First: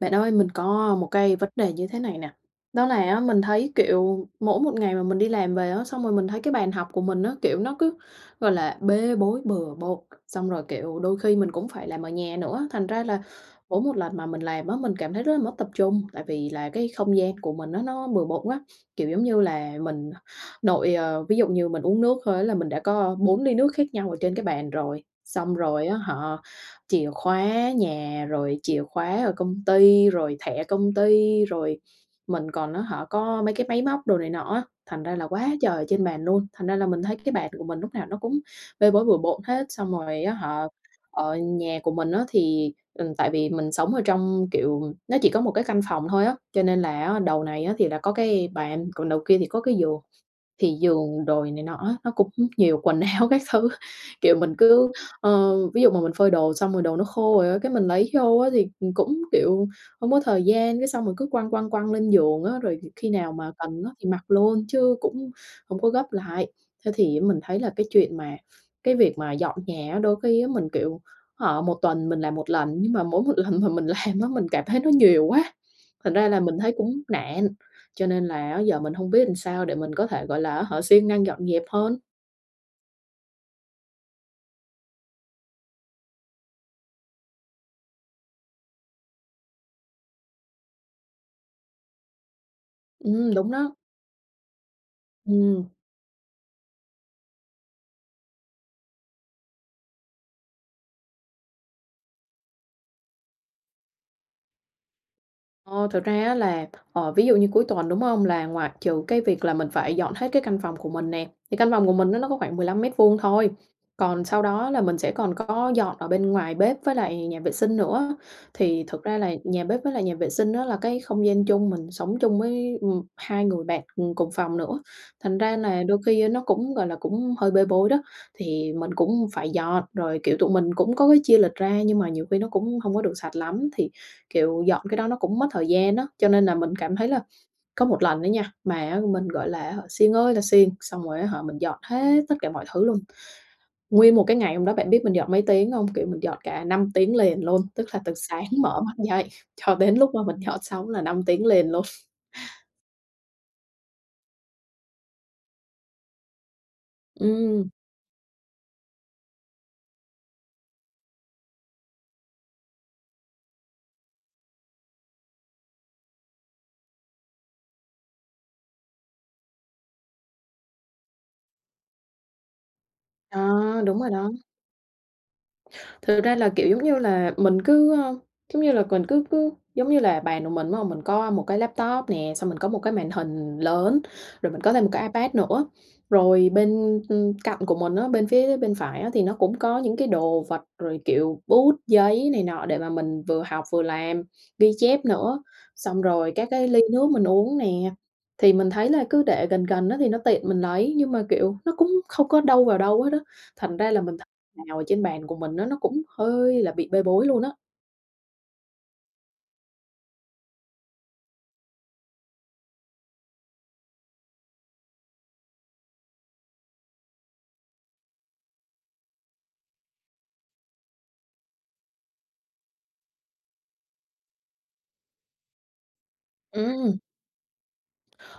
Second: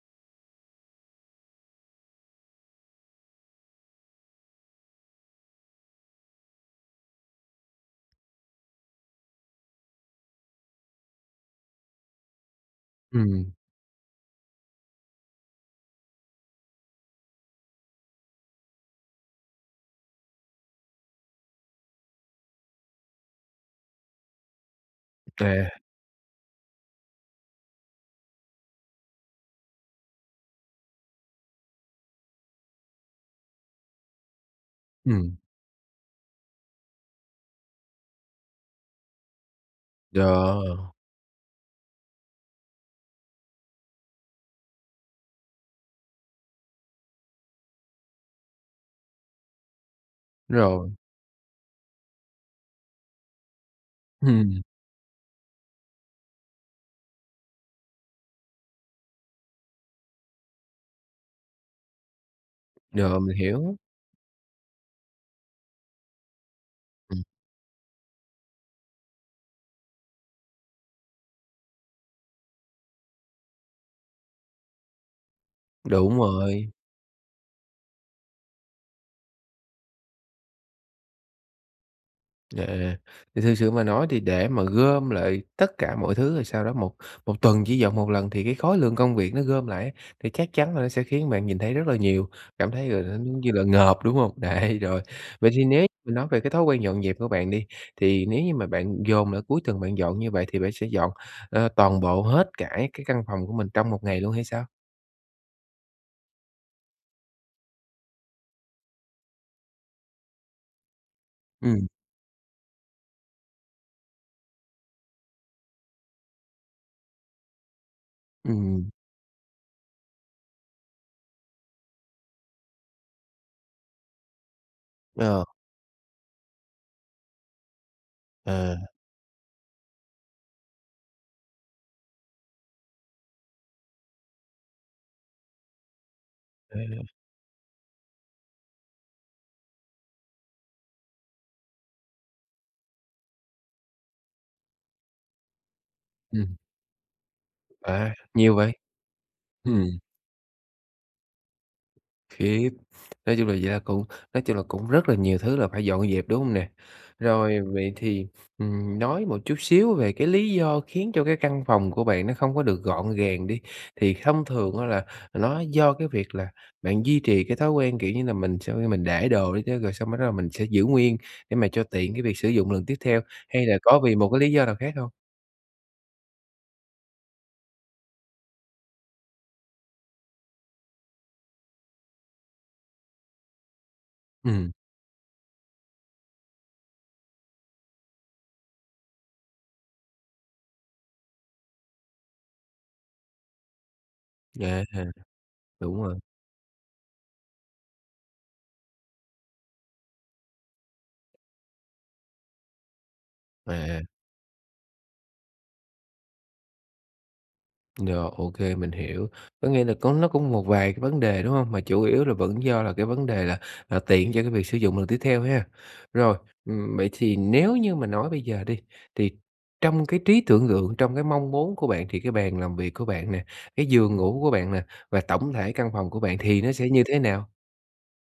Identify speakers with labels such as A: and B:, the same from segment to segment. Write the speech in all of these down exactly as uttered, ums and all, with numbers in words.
A: Bạn ơi, mình có một cái vấn đề như thế này nè, đó là á mình thấy, kiểu, mỗi một ngày mà mình đi làm về á, xong rồi mình thấy cái bàn học của mình á, kiểu, nó cứ, gọi là, bê bối bừa bộn, xong rồi, kiểu, đôi khi mình cũng phải làm ở nhà nữa, thành ra là
B: Ừm, ừm.
A: mỗi một lần mà mình làm á mình cảm thấy rất là mất tập trung. Tại vì là cái không gian của mình á nó bừa bộn quá, kiểu, giống như là, mình nội, ờ ví dụ như mình uống nước thôi á là mình đã có bốn ly nước khác nhau ở trên cái bàn rồi, xong
B: Kê.
A: rồi á hả, chìa khóa nhà rồi chìa khóa ở công ty, rồi thẻ công ty, rồi mình còn á hả có mấy cái máy móc đồ này nọ á, thành ra là
B: Ừm.
A: quá trời ở trên bàn luôn, thành ra là mình thấy cái bàn của mình lúc nào nó cũng bê bối, bừa bộn hết. Xong rồi á hả
B: Rồi.
A: ở nhà của mình á thì, ừm, tại vì mình sống ở trong, kiểu, nó chỉ có một cái căn phòng thôi á, cho nên là á đầu này á thì là có cái bàn, còn đầu kia thì có cái giường. Thì
B: Rồi.
A: giường đồ này này nọ á nó cũng nhiều quần áo các thứ, kiểu, mình
B: Ừm.
A: cứ, ơ, ví dụ mà mình phơi đồ xong rồi đồ nó khô rồi á, cái mình lấy vô á thì, ừm, cũng, kiểu, không có thời gian, cái xong mình cứ quăng, quăng, quăng lên giường á, rồi dịp khi
B: Rồi,
A: nào
B: mình
A: mà
B: hiểu.
A: cần á thì mặc luôn, chứ cũng không có gấp lại. Thế thì
B: Ừm.
A: á mình thấy là cái chuyện mà, cái việc mà dọn nhà đôi khi á mình, kiểu, hả một tuần mình làm một lần, nhưng mà mỗi một lần mà mình làm á mình cảm thấy nó nhiều quá. Thành
B: Đúng
A: ra là mình
B: rồi.
A: thấy cũng nản, cho nên là á giờ mình hông biết sao để mình có thể, gọi là, á hả siêng năng dọn dẹp hơn.
B: Yeah, thì thực sự mà nói thì để mà gom lại tất cả mọi thứ rồi sau đó một một tuần chỉ dọn một lần thì cái khối lượng công việc nó gom lại á, thì chắc chắn là nó sẽ khiến bạn nhìn thấy rất là nhiều, cảm thấy à h nó,
A: Ừm,
B: giống như
A: đúng
B: là,
A: đó.
B: ngợp, đúng hông? Đấy, rồi. Vậy
A: Ừm.
B: thì nếu mà nói về cái thói quen dọn dẹp của bạn đi, thì nếu như mà bạn dồn lại cuối tuần bạn dọn như vậy thì bạn sẽ dọn, ờ, toàn bộ hết cả cái căn phòng của mình trong một ngày luôn hay sao?
A: Ờ, thực ra á là, ờ, ví dụ như cuối tuần đúng hông là ngoại trừ cái việc là mình phải dọn hết cái căn phòng của mình nè, thì căn
B: Ừm.
A: phòng của mình á nó có khoảng mười lăm mét vuông thôi, còn sau đó là mình sẽ còn có dọn ở bên ngoài bếp với lại nhà vệ sinh nữa. Thì
B: Ừm.
A: thực ra là nhà bếp với lại nhà vệ sinh á là cái không gian chung, mình sống chung với, ừm, hai người bạn, ừm, cùng phòng nữa. Thành
B: Ờ.
A: ra là đôi khi á nó cũng, gọi là, cũng hơi bê bối đó, thì
B: À.
A: mình cũng phải dọn rồi, kiểu, tụi mình cũng có cái chia lịch ra, nhưng mà nhiều khi nó cũng hông có được sạch lắm. Thì, kiểu, dọn cái đó nó cũng mất thời gian á, cho nên là mình cảm
B: A.
A: thấy là có một lần á nha, mà á mình, gọi là á hả, siêng ơi là siêng, xong rồi á hả mình dọn hết tất cả mọi thứ luôn. Nguyên một cái ngày hôm đó bạn biết mình dọn mấy tiếng hông? Kiểu, mình dọn
B: Ừm.
A: cả năm tiếng liền luôn, tức là
B: À,
A: từ sáng
B: nhiều vậy?
A: mở mắt dậy cho
B: Ừm.
A: đến lúc mà mình dọn xong á là năm tiếng liền luôn.
B: Khiếp, nói chung là da cũng nói chung là cũng rất là nhiều thứ là phải dọn dẹp, đúng hông nè? Rồi,
A: Ừm.
B: vậy thì, ừm, nói một chút xíu về cái lý do khiến cho cái căn phòng của bạn nó không có được gọn gàng đi, thì không thường á là nó do cái việc là bạn duy trì cái thói quen, kiểu như là, mình sau khi mình để đồ đi tớ rồi xong bắt đầu mình sẽ giữ nguyên để mà cho tiện cái việc sử dụng lần tiếp theo,
A: À,
B: hay là có
A: đúng rồi
B: vì một
A: đó.
B: cái lý do nào khác hông?
A: Thực ra là, kiểu, giống như là, mình cứ, ờ, giống như là mình cứ cứ, giống như là, bàn của mình, đúng hông, mình có một cái laptop nè, xong mình có một cái màn hình lớn, rồi mình
B: Ừm.
A: có thêm một cái iPad nữa. Rồi bên, ưm, cạnh của mình á, bên phía bên phải á thì nó cũng có những cái đồ vật rồi, kiểu, bút, giấy, này nọ để mà mình vừa học vừa làm, ghi
B: A hà.
A: chép nữa, xong
B: Đúng rồi.
A: rồi các cái ly nước mình uống nè. Thì mình thấy là cứ để gần gần á, thì nó tiện mình lấy nhưng mà, kiểu, nó cũng không có đâu vào đâu hết á. Thành ra là
B: À.
A: mình thấy nào ở trên bàn của mình á nó cũng hơi là bị bê bối luôn á.
B: Rồi, ô kê, mình hiểu. Có nghĩa là có nó có một vài cái vấn đề, đúng hông? Mà chủ yếu là vẫn do là cái vấn đề là là tiện cho cái việc sử dụng lần tiếp theo ha. Rồi, ừm, vậy thì nếu như mà nói bây giờ đi, thì trong cái trí tưởng tượng, trong cái mong muốn của bạn thì cái bàn làm việc của bạn nè, cái giường ngủ của bạn nè và tổng thể căn phòng của bạn thì nó sẽ
A: Ừm.
B: như thế nào?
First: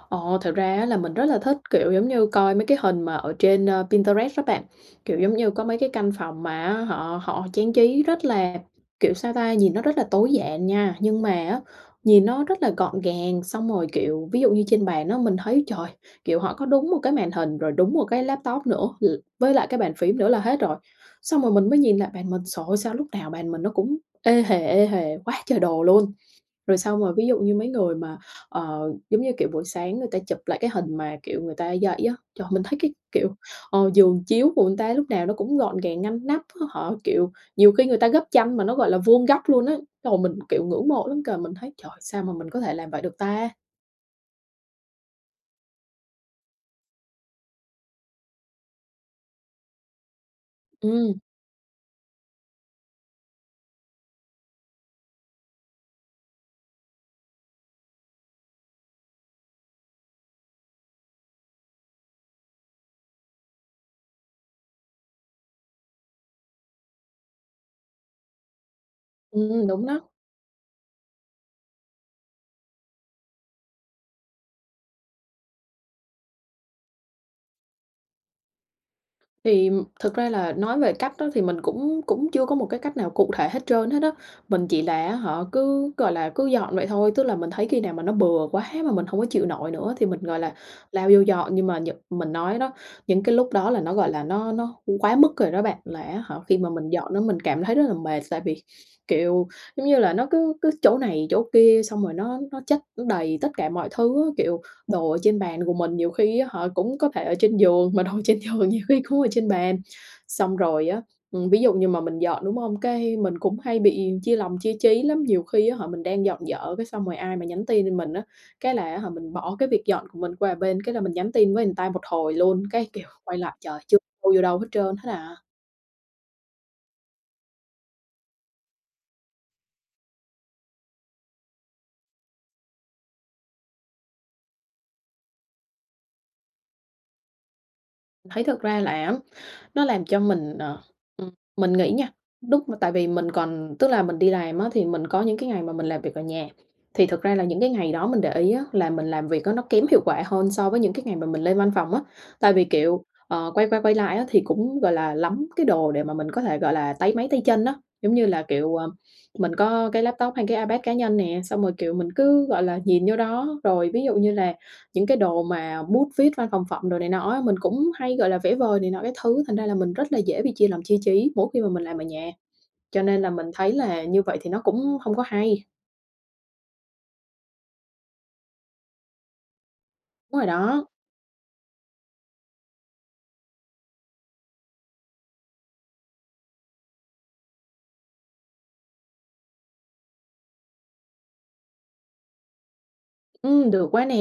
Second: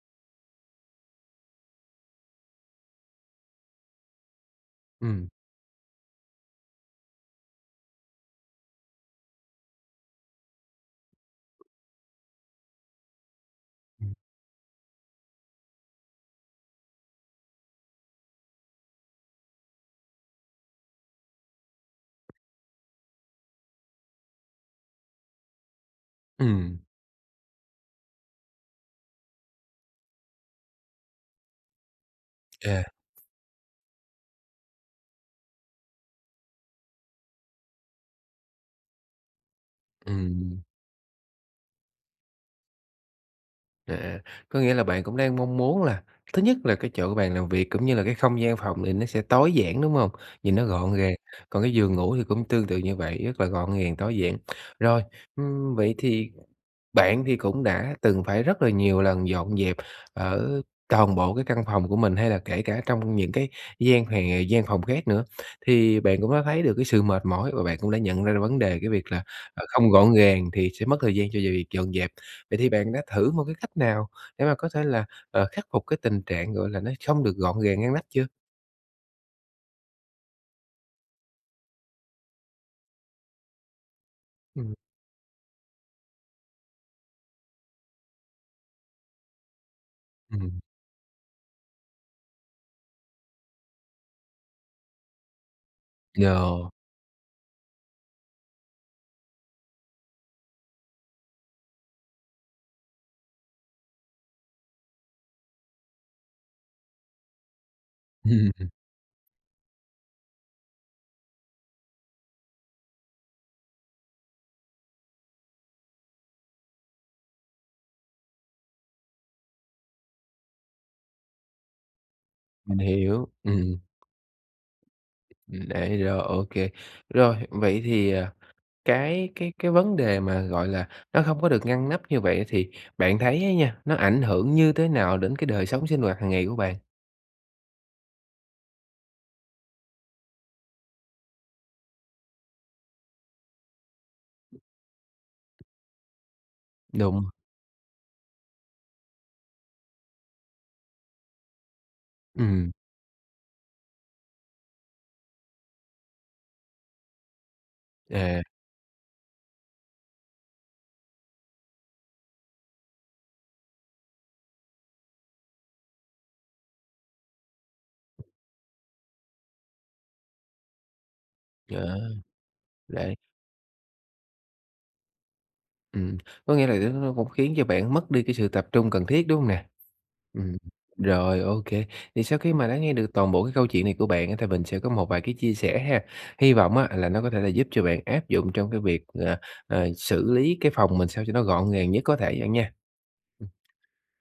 A: Ồ, thật ra á là mình rất là thích, kiểu, giống như coi mấy cái hình mà ở trên, a, Pinterest á bạn, kiểu,
B: Ừm.
A: giống như có mấy cái căn phòng mà á họ họ trang trí rất là, kiểu, sao ta, hhìn nó rất là tối giản nha. Nhưng mà á nhìn nó rất là gọn gàng, xong rồi, kiểu, ví dụ như trên bàn á mình thấy trời, kiểu, họ có đúng một cái màn hình rồi đúng một cái laptop nữa l với lại cái bàn phím nữa là hết rồi. Xong rồi mình mới nhìn lại bàn mình, trời ơi, sao lúc nào bàn mình nó cũng ê hề, ê hề quá trời đồ luôn.
B: Ừm.
A: Rồi, xong rồi ví dụ như mấy người mà, ờ, giống như, kiểu, buổi sáng người ta chụp lại cái hình mà, kiểu, người ta dậy á, trời ơi mình thấy
B: À.
A: cái, kiểu, ờ, giường chiếu của người ta lúc nào nó cũng gọn gàng ngăn nắp. Họ, kiểu, nhiều khi người ta gấp chăn mà nó, gọi là, vuông góc luôn á. Xong rồi mình cũng,
B: Ừm.
A: kiểu, ngưỡng mộ lắm kìa. Mình thấy "Trời, sao mà mình có thể làm vậy được ta?"
B: À, à, có nghĩa là bạn cũng đang mong muốn là thứ nhất là cái chỗ của bạn làm việc cũng như là cái không gian phòng thì nó sẽ tối giản, đúng hông? Nhìn nó gọn gàng,
A: Ừm.
B: còn cái giường ngủ thì cũng tương tự như vậy, rất là gọn gàng, tối giản. Rồi, ừm, vậy thì bạn thì cũng đã từng phải rất là nhiều lần dọn dẹp ở coàn bộ cái căn phòng của mình, hay là kể cả trong những cái gian hòe gian phòng khác nữa thì bạn cũng đã thấy được cái sự mệt mỏi, và bạn cũng đã nhận ra ra vấn đề cái việc là, ờ,
A: Ừm, đúng
B: không
A: đó.
B: gọn gàng thì sẽ mất thời gian cho việc việc dọn dẹp. Vậy thì bạn đã thử một cái cách nào để mà có thể là, ờ, khắc phục cái tình trạng, gọi là, nó không được gọn gàng, ngăn nắp chưa?
A: Thì thực ra là nói về cách đó thì mình cũng cũng chưa có một cái cách nào cụ thể hết trơn hết á, mình
B: Ừm
A: chỉ là á hả cứ, gọi là, cứ dọn vậy thôi. Tức là mình thấy khi nào mà nó bừa quá mà mình hông có chịu nổi nữa thì mình,
B: Ừm
A: gọi là,
B: hưm.
A: lao vô dọn, nhưng mà nhựt mình nói đó, những cái lúc đó là nó, gọi là, nó nó quá mức rồi đó bạn. Là á hả, khi
B: Rồi.
A: mà mình dọn á mình cảm thấy rất là mệt, tại vì, kiểu, giống như là, nó cứ cứ chỗ này, chỗ kia, xong rồi nó nó chất, nó đầy tất cả mọi thứ á, kiểu, đồ ở trên bàn của mình nhiều khi á hả cũng có thể ở trên giường, mà đồ trên giường nhiều khi cũng ở trên bàn. Xong rồi á, ừm, ví dụ như mà mình dọn, đúng không? Cái mình cũng hay bị chia lòng, chia chí lắm. Nhiều khi á hả mình đang dọn dở cái xong rồi ai mà nhắn tin cho mình á, cái là á hả mình bỏ cái việc dọn của mình qua, ờ, bên cái là mình nhắn tin với người ta một hồi luôn,
B: Mình
A: cái, kiểu,
B: hiểu,
A: quay lại
B: ừm, ừm.
A: trời chưa đâu vô đâu hết trơn hết à.
B: Ừm, đấy, rồi, ô kê. Rồi, vậy thì, à, cái cái cái vấn đề mà, gọi là, nó không có được ngăn nắp như vậy thì bạn thấy á nha, nó ảnh hưởng như thế nào đến cái đời sống sinh hoạt hàng ngày của bạn?
A: Mình thấy thật ra là á nó làm cho mình, ờ, ừm, mình nghĩ nha, lúc mà tại vì mình còn tức là mình đi làm á thì mình có những cái ngày mà mình làm việc ở nhà, thì thực
B: Đúng.
A: ra là những cái ngày đó mình để ý á là mình làm việc á nó kém hiệu quả hơn so với những cái ngày mà mình lên văn phòng á. Tại vì,
B: Ừm.
A: kiểu, ờ, quay qua quay lại á thì cũng, gọi là, lắm cái đồ để mà mình có thể, gọi là, táy máy tay chân á. Giống như là,
B: À.
A: kiểu, à, mình có cái laptop hay cái iPad cá nhân nè, xong rồi, kiểu, mình cứ, gọi là, nhìn vô đó. Rồi, ví dụ như là những cái đồ mà bút viết, văn phòng phẩm đồ này nọ á, mình cũng hay, gọi là, vẽ vời này nọ các thứ, thành ra là mình rất là dễ bị chia làm chia trí mỗi khi mà mình
B: Yeah,
A: làm ở nhà, cho
B: đấy.
A: nên là mình thấy là như vậy thì nó cũng không có hay.
B: Ừm, có nghĩa là đ nó nó cũng khiến cho bạn mất đi cái sự tập trung cần thiết, đúng hông nè?
A: Đúng rồi
B: Ừm,
A: đó!
B: rồi, ô kê. Thì sau khi mà đã nghe được toàn bộ cái câu chuyện này của bạn á thì mình sẽ có một vài cái chia sẻ ha. Hy vọng á là nó có thể là giúp cho bạn áp dụng trong cái việc, ờ, ờ, xử lý cái phòng mình sao cho nó gọn gàng nhất có thể bạn nha. Ừm.
A: Ừm, được quá nè!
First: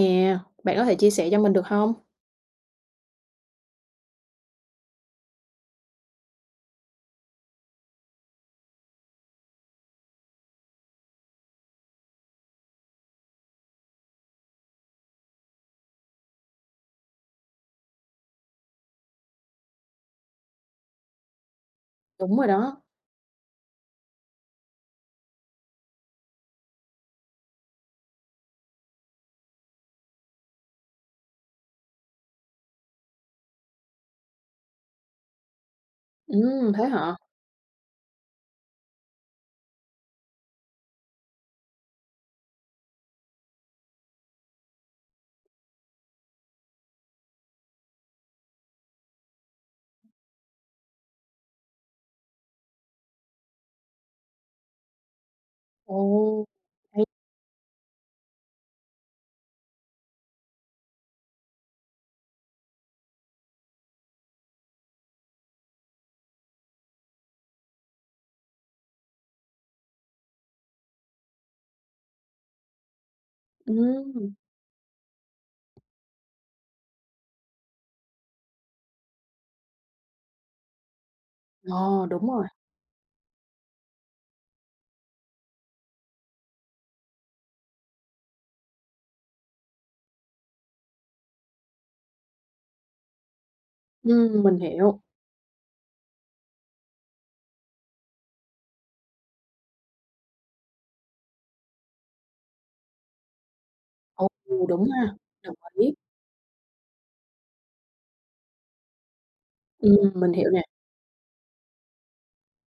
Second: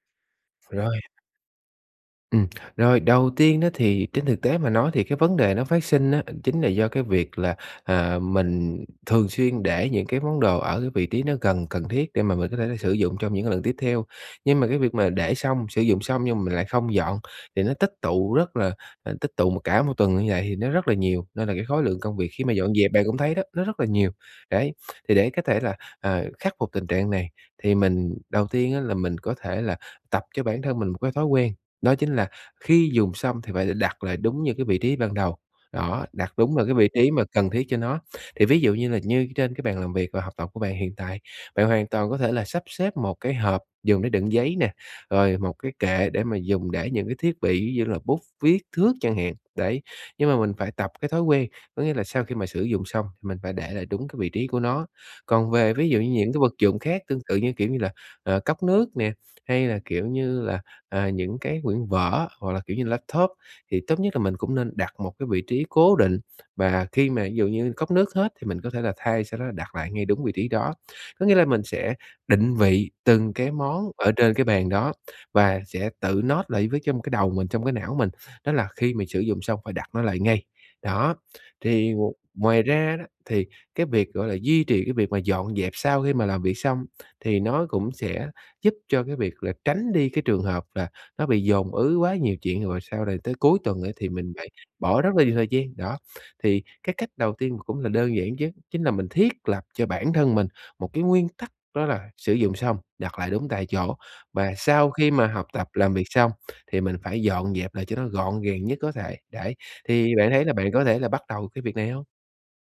A: Bạn có thể
B: Rồi.
A: chia sẻ cho mình được hông?
B: Ừm, rồi, đầu tiên á thì trên thực tế mà nói thì cái vấn đề nó phát sinh á, chính là do cái việc là, à, mình thường xuyên để những cái món đồ ở vị trí nó gần, cần thiết để mà mình có thể là sử dụng trong những cái lần tiếp theo. Nhưng mà cái việc mà để xong, sử dụng xong nhưng mà mình lại không dọn thì nó tích tụ rất là, à, tích tụ mà cả một tuần như vậy thì nó rất là nhiều, nên là cái khối lượng công việc
A: Đúng
B: khi
A: rồi
B: mà dọn
A: đó!
B: dẹp bạn cũng thấy đó, nó rất là nhiều. Đấy, thì để có thể là, à, khắc phục tình trạng này thì mình đầu tiên á là mình có thể là tập cho bản thân mình một cái thói quen, đó chính là khi dùng xong thì phải là đặt lại đúng như cái vị trí ban đầu, đó, đặt đúng lại
A: Ừm,
B: cái
A: thế
B: vị trí
A: hả?
B: mà cần thiết cho nó. Thì ví dụ như là như trên cái bàn làm việc và học tập của bạn hiện tại, bạn hoàn toàn có thể là sắp xếp một cái hộp dùng để đựng giấy nè, rồi một cái kệ để mà dùng để những cái thiết bị, ví dụ như là bút, viết, thước chẳng hạn, đấy. Nhưng mà mình phải tập cái thói quen, có nghĩa là sau khi mà sử dụng xong mình phải để lại đúng cái vị trí của nó. Còn về ví dụ như những cái
A: Ồ!
B: vật dụng khác
A: Hay!
B: tương tự, như kiểu, như là, ờ, cốc nước nè, hay là, kiểu như là, à, những cái quyển vở hoặc là, kiểu như là laptop, thì tốt nhất là mình cũng nên đặt một cái vị trí cố định và khi mà ví dụ như cốc nước hết thì mình có thể là thay, sau đó là đặt lại ngay đúng vị trí đó. Có nghĩa là mình sẽ định vị từng cái món ở trên
A: Ừm.
B: cái bàn đó và sẽ tự note lại với trong m cái đầu mình, trong cái não mình, đó là khi mình sử dụng xong phải đặt nó lại ngay. Đó, thì, ừm,
A: Ờ, đúng rồi!
B: ngoài ra đó thì cái việc, gọi là, duy trì cái việc mà dọn dẹp sau khi mà làm việc xong thì nó cũng sẽ giúp cho cái việc là tránh đi cái trường hợp là nó bị dồn ứ quá nhiều chuyện, rồi sau rồi tới cuối tuần á thì mình
A: Ừm,
B: lại
A: mình hiểu.
B: bỏ rất là nhiều thời gian, đó. Thì cái cách đầu tiên và cũng là đơn giản nhất chính là mình thiết lập cho bản thân mình một cái nguyên tắc, đó là sử dụng xong, đặt lại đúng tại chỗ,
A: Ồ,
B: và
A: ừ,
B: sau
A: đúng
B: khi
A: ha?
B: mà học
A: Đồng
B: tập, làm
A: ý.
B: việc xong thì mình phải dọn dẹp lại cho nó gọn gàng nhất có thể, đấy.
A: Ừm,
B: Thì bạn
A: mình
B: thấy
A: hiểu
B: là
A: nè.
B: bạn có thể là bắt đầu cái việc này hông?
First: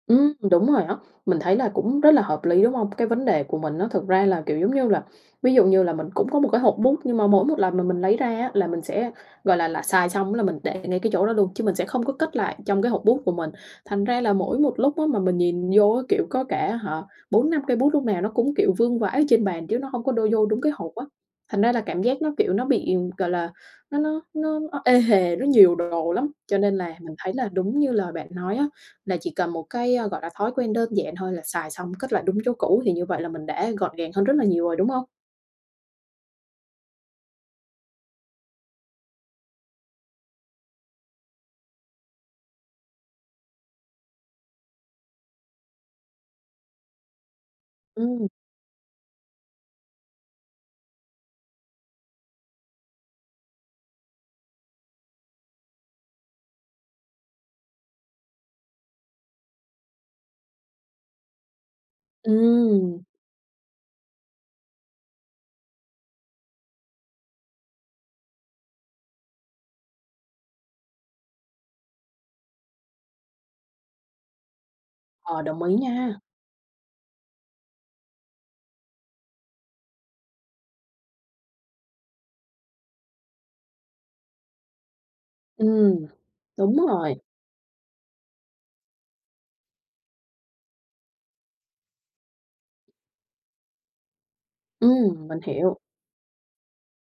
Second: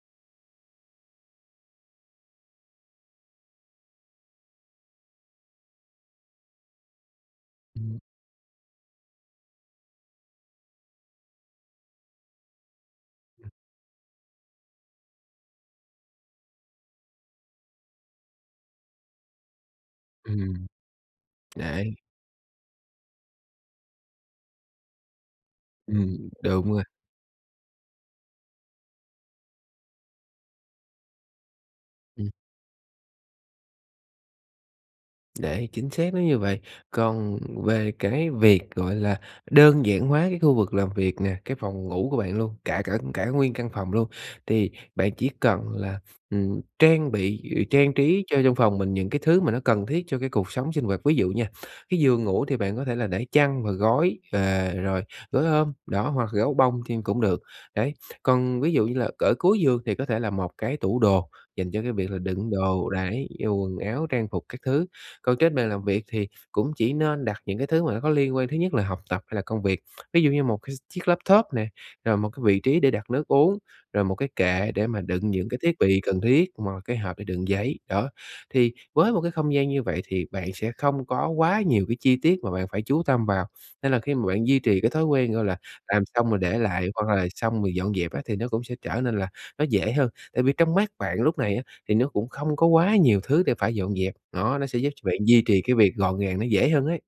A: Ừm, đúng rồi đó, mình thấy là cũng rất là hợp lý, đúng hông? Cái vấn đề của mình á thực ra là, kiểu, giống như là ví dụ như là mình cũng có một cái hộp bút nhưng mà mỗi một lần mà
B: Ừm.
A: mình lấy ra á là mình sẽ, gọi là, là xài xong á là mình để ngay cái chỗ đó luôn chứ mình sẽ không có cất lại trong cái hộp bút của mình. Thành ra là mỗi một lúc á mà mình nhìn vô á, kiểu, có cả á hả bốn năm cây bút lúc nào nó cũng, kiểu, vương vãi ở trên bàn chứ nó không có đôi vô đúng
B: Ừm.
A: cái hộp á. Thành ra là
B: Đấy.
A: cảm giác nó, kiểu, nó bị, gọi là, nó nó nó nó ê hề, nó nhiều đồ
B: Ừm,
A: lắm. Cho
B: đúng
A: nên
B: rồi.
A: là mình thấy là đúng như lời bạn nói á, là chỉ cần một cái, ơ, gọi là, thói quen đơn giản thôi là xài xong cất lại
B: Ừm.
A: đúng chỗ cũ, thì như vậy là mình đã gọn gàng hơn rất là nhiều rồi, đúng hông?
B: Đấy, chính xác nó như vậy. Còn về cái việc, gọi là, đơn giản hóa cái khu vực làm việc nè, cái phòng ngủ của bạn luôn, cả cả cả nguyên căn phòng luôn, thì bạn chỉ cần là, ừm, trang bị, ừ, trang trí
A: Ừm.
B: cho trong phòng mình những cái thứ mà nó cần thiết cho cái cuộc sống sinh hoạt. Ví dụ nha, cái giường ngủ thì bạn có thể là để chăn và gối, và rồi gối ôm, đó, hoặc gấu bông thêm cũng được, đấy. Còn ví dụ như là ở cuối giường thì có thể là một cái tủ đồ dành cho cái việc là đựng đồ,
A: Ừm.
B: đấy, dù quần áo, trang phục các thứ. Còn trên bàn làm việc thì cũng chỉ nên đặt những cái thứ mà nó có liên quan, thứ nhất là học tập hay là công việc. Ví dụ như một cái chiếc laptop nè, rồi một cái vị trí để đặt nước uống, rồi một cái kệ để mà đựng
A: Ờ,
B: những cái
A: đồng
B: thiết
A: ý
B: bị
A: nha!
B: cần thiết, một cái hộp để đựng giấy, đó. Thì với một cái không gian như vậy thì bạn sẽ không có quá nhiều cái chi tiết mà bạn phải chú tâm vào, nên là khi mà bạn duy trì cái thói quen, gọi là,
A: Ừm,
B: làm xong rồi để
A: đúng
B: lại, hoặc
A: rồi.
B: là xong rồi dọn dẹp á thì nó cũng sẽ trở nên là nó dễ hơn. Tại vì trong mắt bạn lúc này á thì nó cũng không có quá nhiều thứ để phải dọn dẹp, đó, nó sẽ giúp bạn
A: Ừm, mình
B: duy trì cái
A: hiểu.
B: việc gọn gàng nó dễ hơn ấy.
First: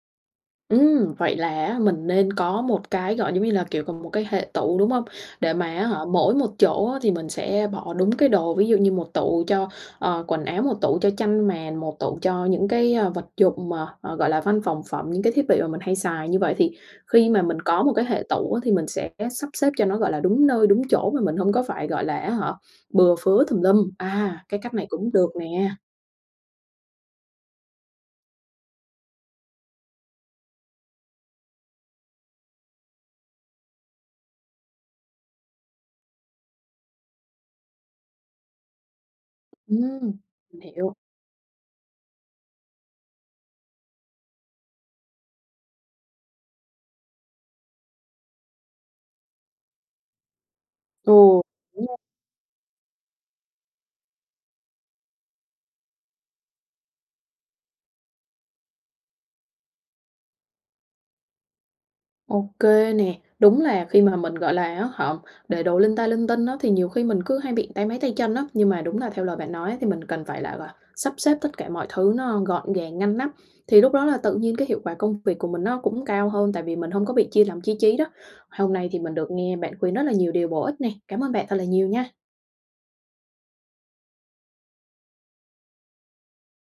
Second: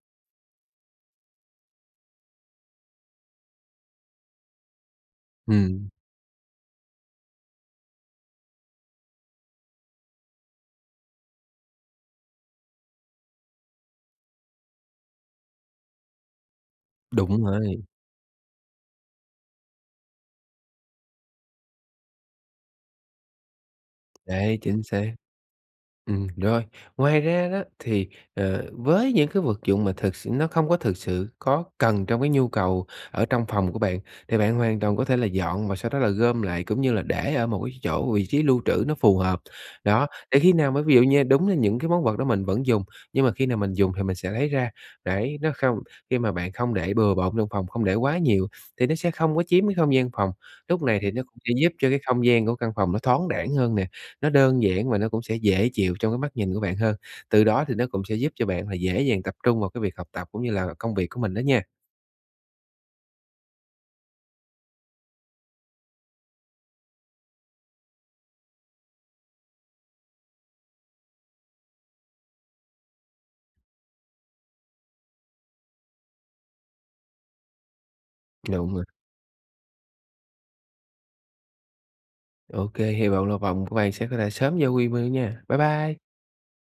A: Ừm. Vậy là á mình nên có một cái, gọi giống như là, kiểu, một cái hệ tủ, đúng không? Để mà
B: Ừm.
A: á hả mỗi một chỗ á thì mình sẽ bỏ đúng cái đồ, ví dụ như một tủ cho, ờ, quần áo, một tủ cho chăn màn, một tủ cho những cái, à, vật dụng mà, ờ, gọi là, văn phòng phẩm, những cái thiết bị mà mình hay xài. Như vậy thì khi mà
B: Đúng rồi
A: mình
B: đấy.
A: có một cái hệ tủ á thì mình sẽ sắp xếp cho nó, gọi là, đúng nơi đúng chỗ mà mình hông có phải, gọi là á hả, bừa phứa tùm lum. À,
B: Đấy,
A: cái cách
B: chính
A: này
B: xác.
A: cũng được nè.
B: Ừm, rồi. Ngoài ra đó thì, ờ, với những cái vật dụng mà thực sự nó không có thực sự có cần trong cái nhu cầu ở trong phòng của bạn, thì bạn hoàn toàn có thể là dọn và sau đó là gom lại, cũng như là để ở một cái chỗ vị trí lưu trữ nó phù hợp. Đó,
A: Ừm,
B: để khi
A: mình
B: nào mà ví
A: hiểu.
B: dụ như đúng là những cái món vật đó mình vẫn dùng, nhưng mà khi nào mình dùng thì mình sẽ lấy ra. Đấy, nó không khi mà bạn không để bừa bộn trong phòng, không để quá nhiều thì nó sẽ không có chiếm cái không gian phòng. Lúc này thì nó cũng
A: Ừ,
B: sẽ giúp
A: phải
B: cho
A: a
B: cái không gian của căn phòng nó thoáng đãng hơn nè, nó đơn giản và nó cũng sẽ dễ chịu trong cái mắt nhìn của bạn hơn. Từ đó thì nó cũng sẽ giúp cho bạn là dễ dàng tập trung vào cái việc học tập cũng như là công việc của mình đó nha.
A: Ô kê nè. Đúng là khi mà mình, gọi là á hả, để đồ linh ta linh tinh á, thì nhiều khi mình cứ hay bị táy máy tay chân á, nhưng mà đúng là theo lời bạn nói thì mình cần phải là là sắp xếp tất cả mọi thứ nó gọn gàng ngăn nắp. Thì lúc đó là tự nhiên cái hiệu quả công việc của mình nó cũng cao hơn tại vì mình hông có bị chia lòng chia trí đó.
B: Đúng
A: Hôm
B: rồi.
A: nay thì mình được nghe bạn khuyên rất là nhiều điều bổ ích này, cảm ơn bạn thật là nhiều nha!
B: Ô kê. Hy vọng là phòng của bạn sẽ quay lại sớm vô quy [unintelligible] nha. Bye bye.